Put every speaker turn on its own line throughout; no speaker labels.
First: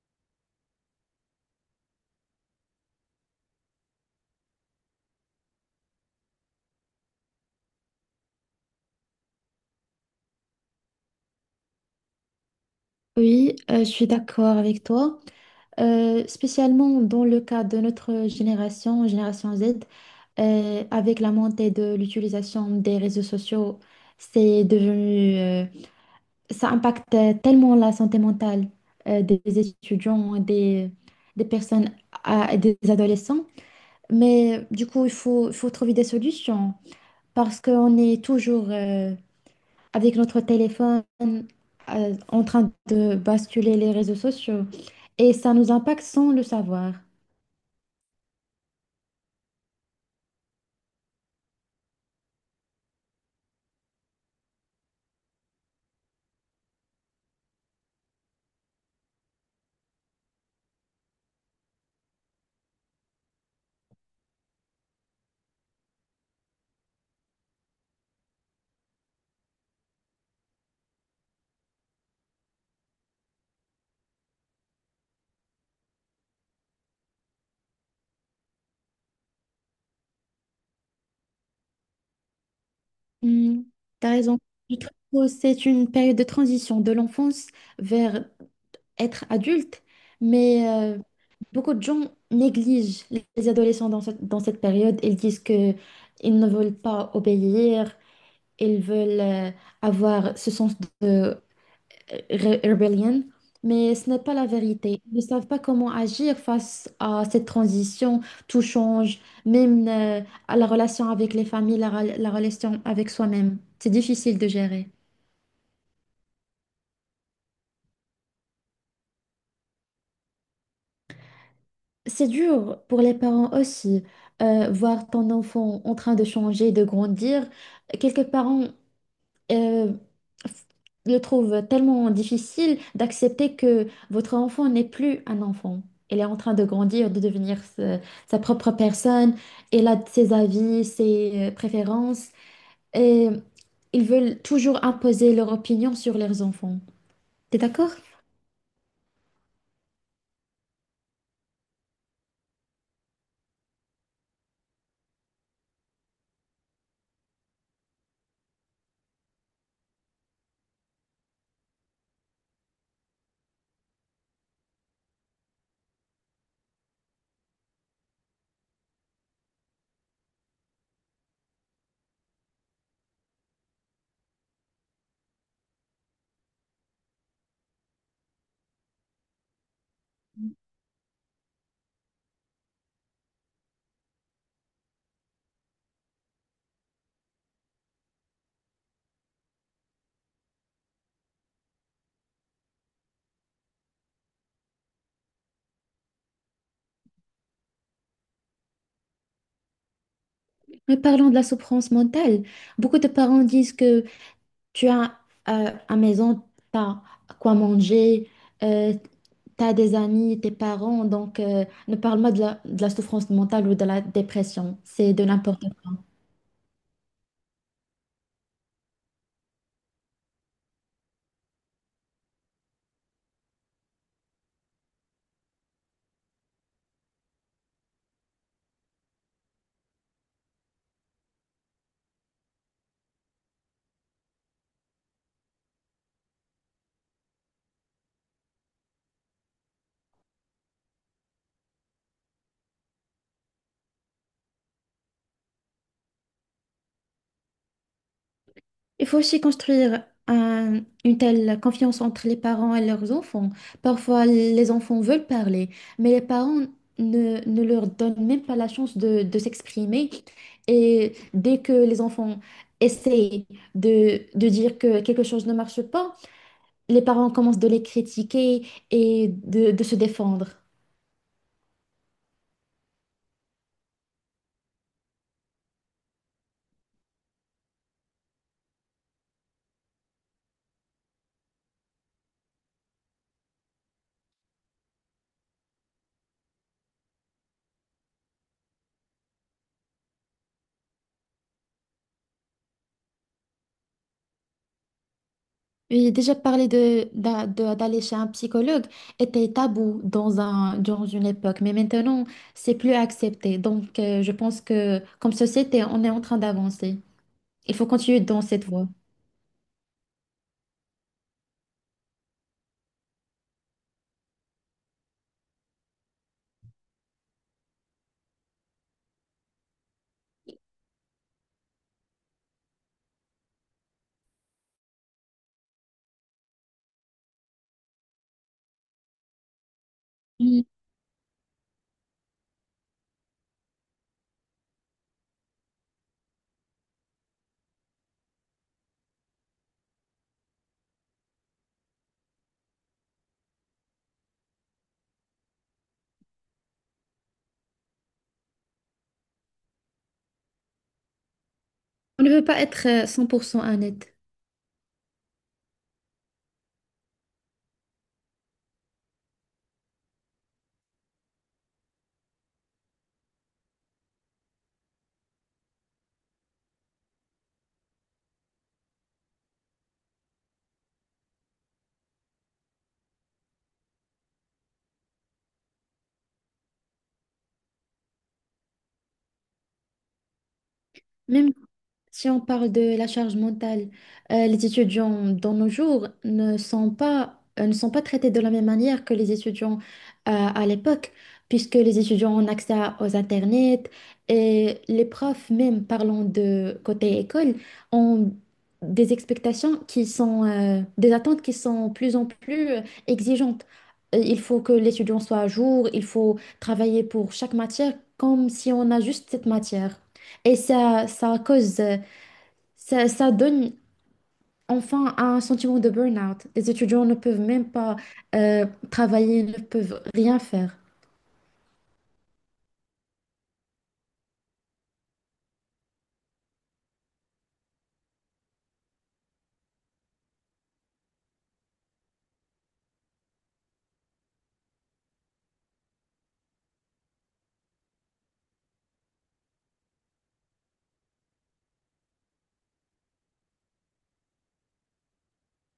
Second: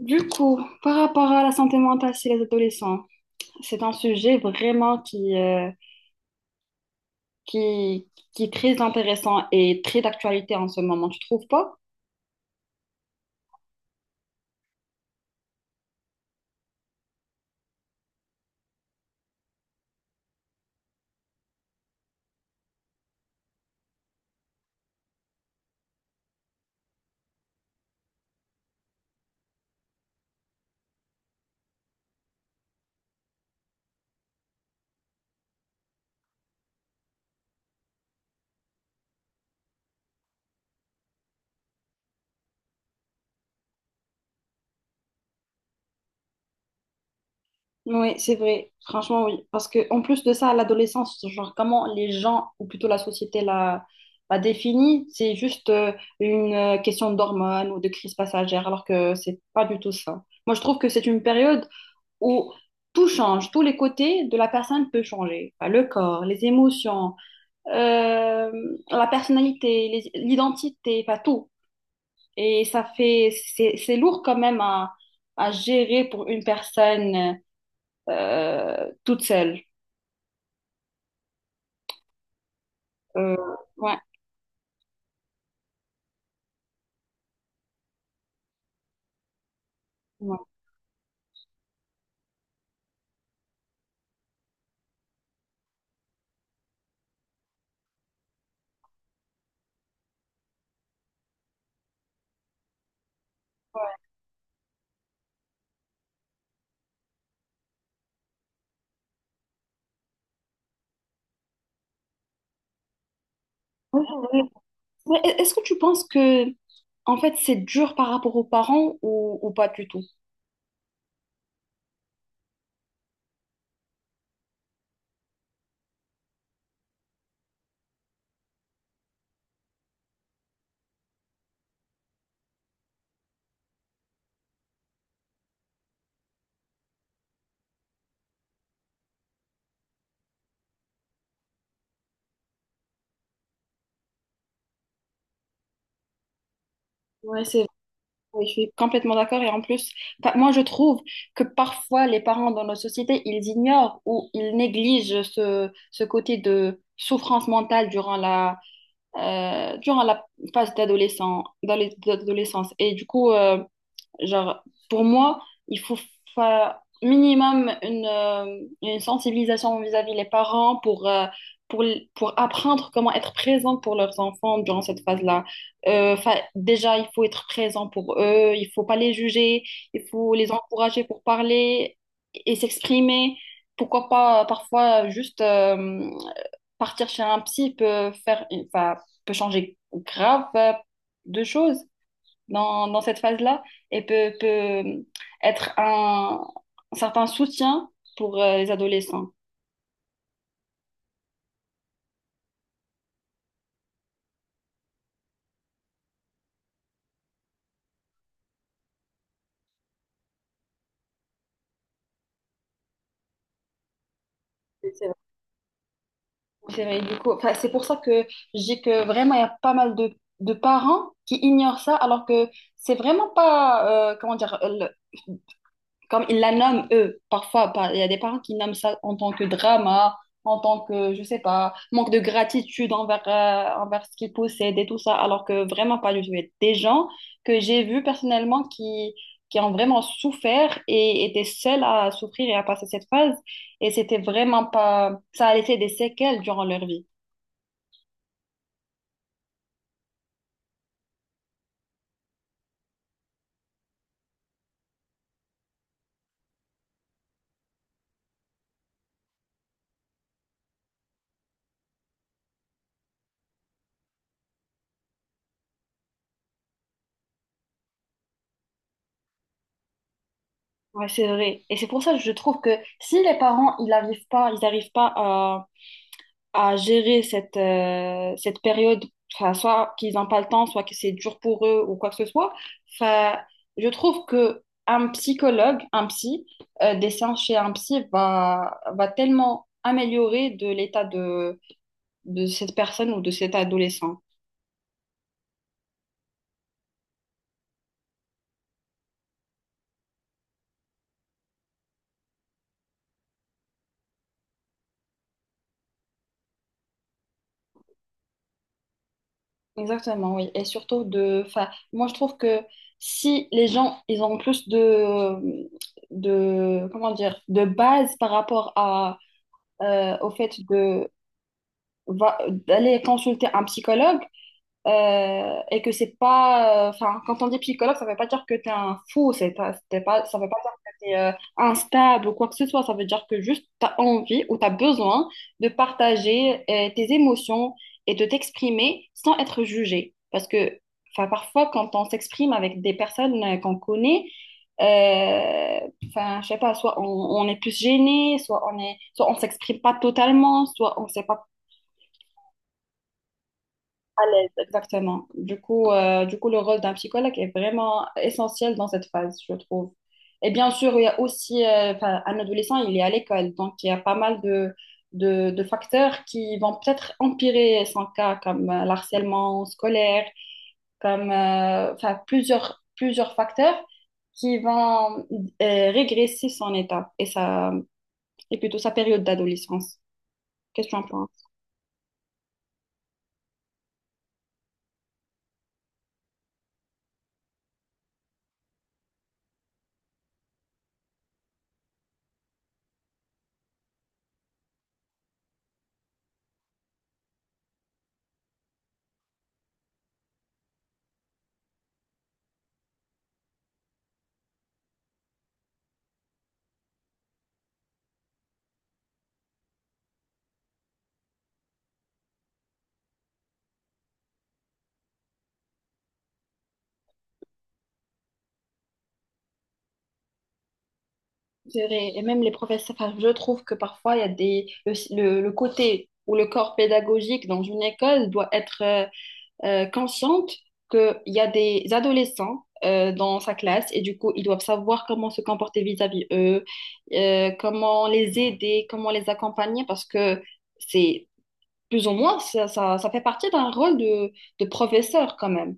Du coup, par rapport à la santé mentale chez les adolescents, c'est un sujet vraiment qui est très intéressant et très d'actualité en ce moment, tu trouves pas?
Oui, je suis d'accord avec toi. Spécialement dans le cas de notre génération, génération Z, avec la montée de l'utilisation des réseaux sociaux, c'est devenu, ça impacte tellement la santé mentale, des étudiants, des personnes, des adolescents. Mais du coup, il faut trouver des solutions parce qu'on est toujours, avec notre téléphone en train de basculer les réseaux sociaux. Et ça nous impacte sans le savoir.
Oui, c'est vrai, franchement oui. Parce que en plus de ça, l'adolescence, genre comment les gens, ou plutôt la société la définit, c'est juste une question d'hormones ou de crise passagère, alors que c'est pas du tout ça. Moi, je trouve que c'est une période où tout change, tous les côtés de la personne peut changer. Enfin, le corps, les émotions euh, la personnalité, l'identité, pas tout. Et ça fait, c'est lourd quand même à gérer pour une personne toute seule. Euh,
Hmm,
ouais,
t'as raison. Je trouve que c'est une période de transition de l'enfance vers être adulte,
ouais.
mais beaucoup de gens négligent les adolescents dans dans cette période. Ils disent que ils ne veulent pas obéir, ils veulent avoir ce sens de rebellion, mais ce n'est pas la vérité. Ils ne savent pas comment agir face à cette transition. Tout change, même à la relation avec les familles, la relation avec soi-même. C'est difficile de gérer.
Mais est-ce que tu penses que, en fait, c'est dur par rapport aux parents ou pas du tout?
C'est dur pour les parents aussi, voir ton enfant en train de changer, de grandir. Quelques parents euh, le trouve tellement difficile d'accepter que votre enfant n'est plus un enfant. Elle est en train de grandir, sa propre personne. Elle a ses avis, ses préférences. Et ils veulent toujours imposer leur opinion sur leurs enfants.
Ouais,
T'es
c'est
d'accord?
oui, je suis complètement d'accord. Et en plus, enfin, moi, je trouve que parfois, les parents dans nos sociétés, ils ignorent ou ils négligent ce, ce côté de souffrance mentale durant la phase d'adolescent, d'adolescence. Et du coup, genre, pour moi, il faut faire minimum une sensibilisation vis-à-vis les parents pour, pour apprendre comment être présent pour leurs enfants durant cette phase-là. Déjà, il faut être présent pour eux, il faut pas les juger, il faut les encourager pour parler et s'exprimer. Pourquoi pas parfois juste partir chez un psy peut faire, enfin, peut changer grave de choses dans cette phase-là et peut être un certain soutien pour les adolescents.
Mais parlons de la souffrance mentale. Beaucoup de parents disent que tu as à maison, t'as quoi manger, euh, t'as des amis, tes parents, donc ne parle pas de de la souffrance mentale ou de la dépression.
C'est vrai.
C'est de n'importe quoi.
C'est vrai, du coup, enfin, c'est pour ça que je dis que vraiment, il y a pas mal de parents qui ignorent ça, alors que c'est vraiment pas, comment dire, le- comme ils la nomment eux, il y a des parents qui nomment ça en tant que drama, en tant que, je sais pas, manque de gratitude envers, envers ce qu'ils possèdent et tout ça, alors que vraiment pas du tout. Il y a des gens que j'ai vus personnellement qui ont vraiment souffert et étaient seuls à souffrir et à passer cette phase, et c'était vraiment pas, ça a laissé des séquelles durant leur vie.
Il faut aussi construire une telle confiance entre les parents et leurs enfants. Parfois, les enfants veulent parler, mais les parents ne leur donnent même pas la chance de s'exprimer. Et dès que les enfants essayent de dire que quelque chose ne marche pas, les parents commencent de les critiquer et de se défendre.
Ouais, c'est vrai. Et c'est pour ça que je trouve que si les parents, ils n'arrivent pas à gérer cette, cette période, enfin, soit qu'ils n'ont pas le temps, soit que c'est dur pour eux ou quoi que ce soit. Enfin, je trouve que un psychologue, un psy, des séances chez un psy va tellement améliorer de l'état de cette personne ou de cet adolescent.
Oui, déjà parler d'aller chez un psychologue était tabou dans dans une époque, mais maintenant, c'est plus accepté. Donc, je pense que comme société, on est en train d'avancer. Il faut continuer dans cette voie.
Exactement, oui. Et surtout de, enfin, moi je trouve que si les gens, ils ont plus comment dire, de base par rapport à, au fait va- d'aller consulter un psychologue, et que c'est pas. Enfin, quand on dit psychologue, ça veut pas dire que t'es un fou, c'est pas, c'était pas, ça veut pas
Mm.
dire que t'es instable ou quoi que ce soit, ça veut dire que juste t'as envie ou t'as besoin de partager tes émotions et de t'exprimer sans être jugé. Parce que, enfin, parfois, quand on s'exprime avec des personnes qu'on connaît, euh, enfin, je sais pas, soit on est plus gêné, soit on est, soit on s'exprime pas totalement, soit on sait pas
On ne peut pas être 100% honnête.
à l'aise, exactement. Du coup, le rôle d'un psychologue est vraiment essentiel dans cette phase, je trouve. Et bien sûr, il y a aussi, enfin, un adolescent, il est à l'école, donc il y a pas mal de facteurs qui vont peut-être empirer son cas, comme l'harcèlement scolaire, comme enfin, plusieurs facteurs qui vont régresser son état et plutôt sa période d'adolescence. Qu'est-ce que tu en penses?
Même si on parle de la charge mentale, les étudiants dans nos jours ne sont pas, ne sont pas traités de la même manière que les étudiants à l'époque, puisque les étudiants ont accès aux internets et les profs, même parlant de côté école, ont des expectations qui sont, des attentes qui sont de plus en plus exigeantes. Il faut que l'étudiant soit à jour, il faut travailler pour chaque matière comme si on a juste cette matière. Et ça, ça donne enfin un sentiment de burn-out. Les étudiants ne peuvent même pas travailler, ne peuvent rien faire.
C'est vrai. Et même les professeurs, enfin, je trouve que parfois, il y a des, le côté ou le corps pédagogique dans une école doit être consciente qu'il y a des adolescents dans sa classe et du coup, ils doivent savoir comment se comporter vis-à-vis eux, comment les aider, comment les accompagner parce que c'est plus ou moins, ça fait partie d'un rôle de professeur quand même.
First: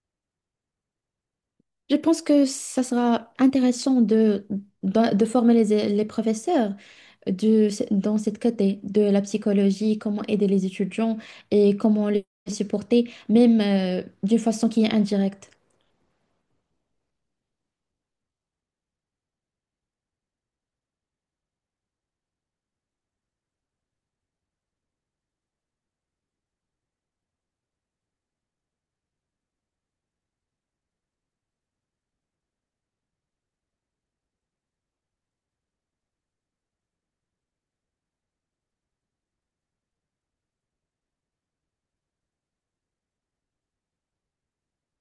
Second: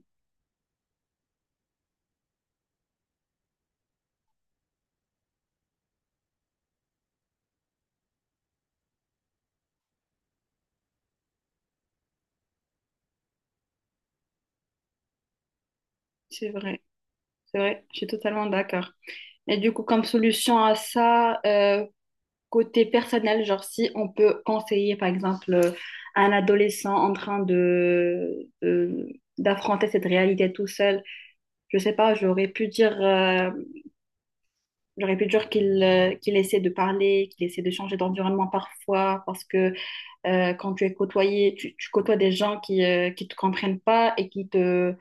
Je pense que ça sera intéressant de former les professeurs dans cette côté de la psychologie, comment aider les étudiants et comment les supporter, même d'une façon qui est indirecte.
C'est vrai, c'est vrai, je suis totalement d'accord. Et du coup, comme solution à ça, côté personnel, genre si on peut conseiller par exemple à un adolescent en train d'affronter cette réalité tout seul, je sais pas, j'aurais pu dire qu'il qu'il essaie de parler, qu'il essaie de changer d'environnement parfois parce que quand tu es côtoyé, tu côtoies des gens qui te comprennent pas et qui te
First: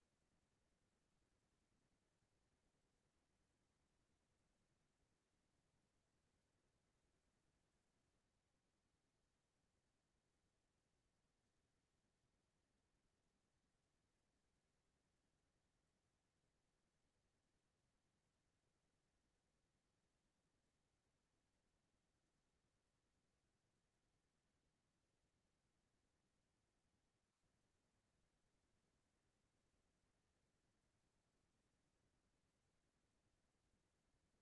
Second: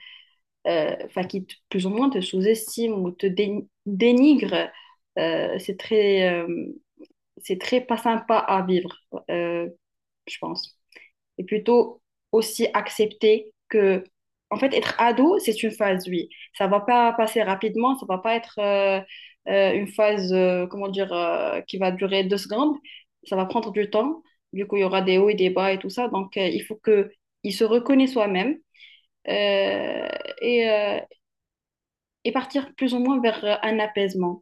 enfin plus ou moins te sous-estiment ou te dénigrent. Euh, c'est très euh, c'est très pas sympa à vivre. Euh, je pense. Et plutôt aussi accepter que, en fait, être ado, c'est une phase, oui. Ça va pas passer rapidement, ça va pas être une phase, comment dire, qui va durer deux secondes. Ça va prendre du temps. Du coup, il y aura des hauts et des bas et tout ça. Donc, il faut que il se reconnaisse soi-même euh, et, euh, et partir plus ou moins vers un apaisement.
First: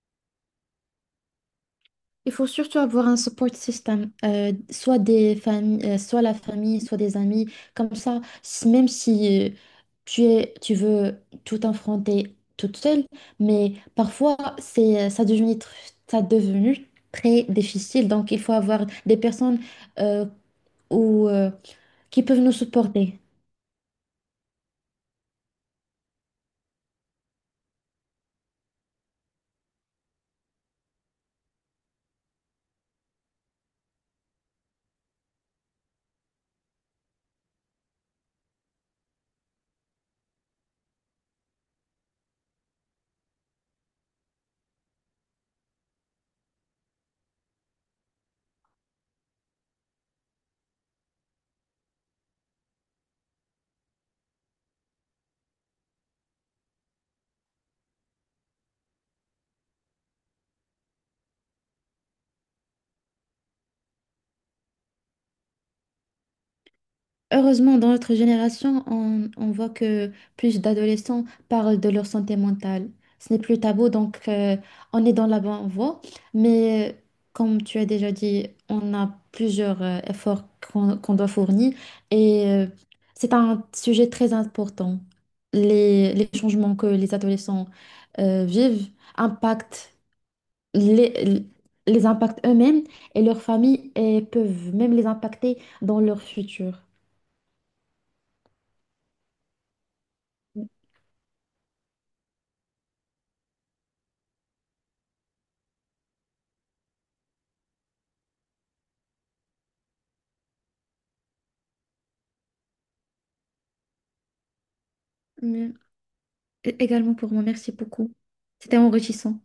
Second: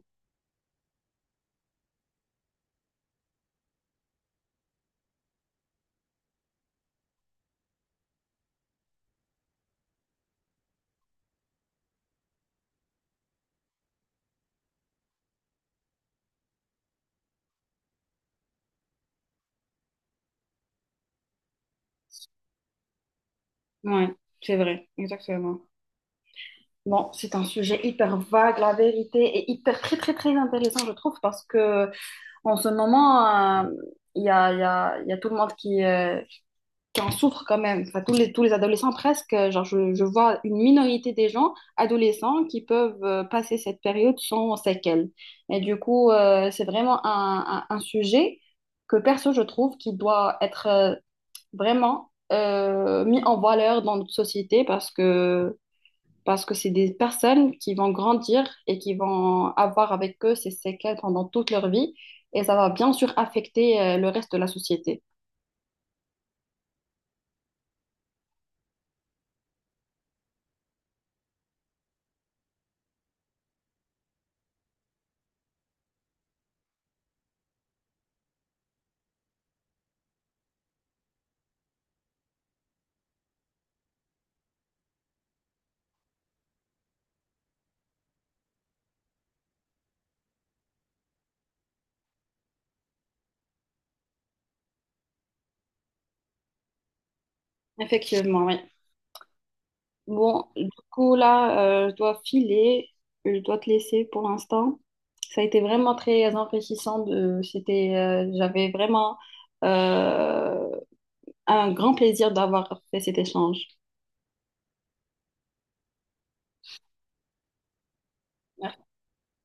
Il faut surtout avoir un support system, soit des familles, soit la famille, soit des amis. Comme ça, même si tu es, tu veux tout affronter toute seule, mais parfois c'est, ça devenu, tr- ça devenu très difficile. Donc, il faut avoir des personnes euh, ou, euh, qui peuvent nous supporter.
Ouais, c'est vrai, exactement. Bon, c'est un sujet hyper vague, la vérité, et hyper très très très intéressant, je trouve, parce que en ce moment, euh, il y a tout le monde qui en souffre quand même. Enfin, tous les adolescents presque. Genre, je vois une minorité des gens, adolescents, qui peuvent passer cette période sans séquelles. Et du coup, c'est vraiment un sujet que perso, je trouve, qui doit être vraiment mis en valeur dans notre société parce que c'est des personnes qui vont grandir et qui vont avoir avec eux ces séquelles pendant toute leur vie et ça va bien sûr affecter le reste de la société.
Heureusement, dans notre génération, on voit que plus d'adolescents parlent de leur santé mentale. Ce n'est plus tabou, donc on est dans la bonne voie. Mais comme tu as déjà dit, on a plusieurs efforts qu'on doit fournir et c'est un sujet très important. Les changements que les adolescents vivent impactent les, les impactent eux-mêmes et leurs familles et peuvent même les impacter dans leur futur.
Effectivement, oui. Bon, du coup, là, je dois filer, je dois te laisser pour l'instant. Ça a été vraiment très enrichissant. De, c'était, j'avais vraiment euh, un grand plaisir d'avoir fait cet échange.
Mais- Également pour moi, merci beaucoup. C'était enrichissant.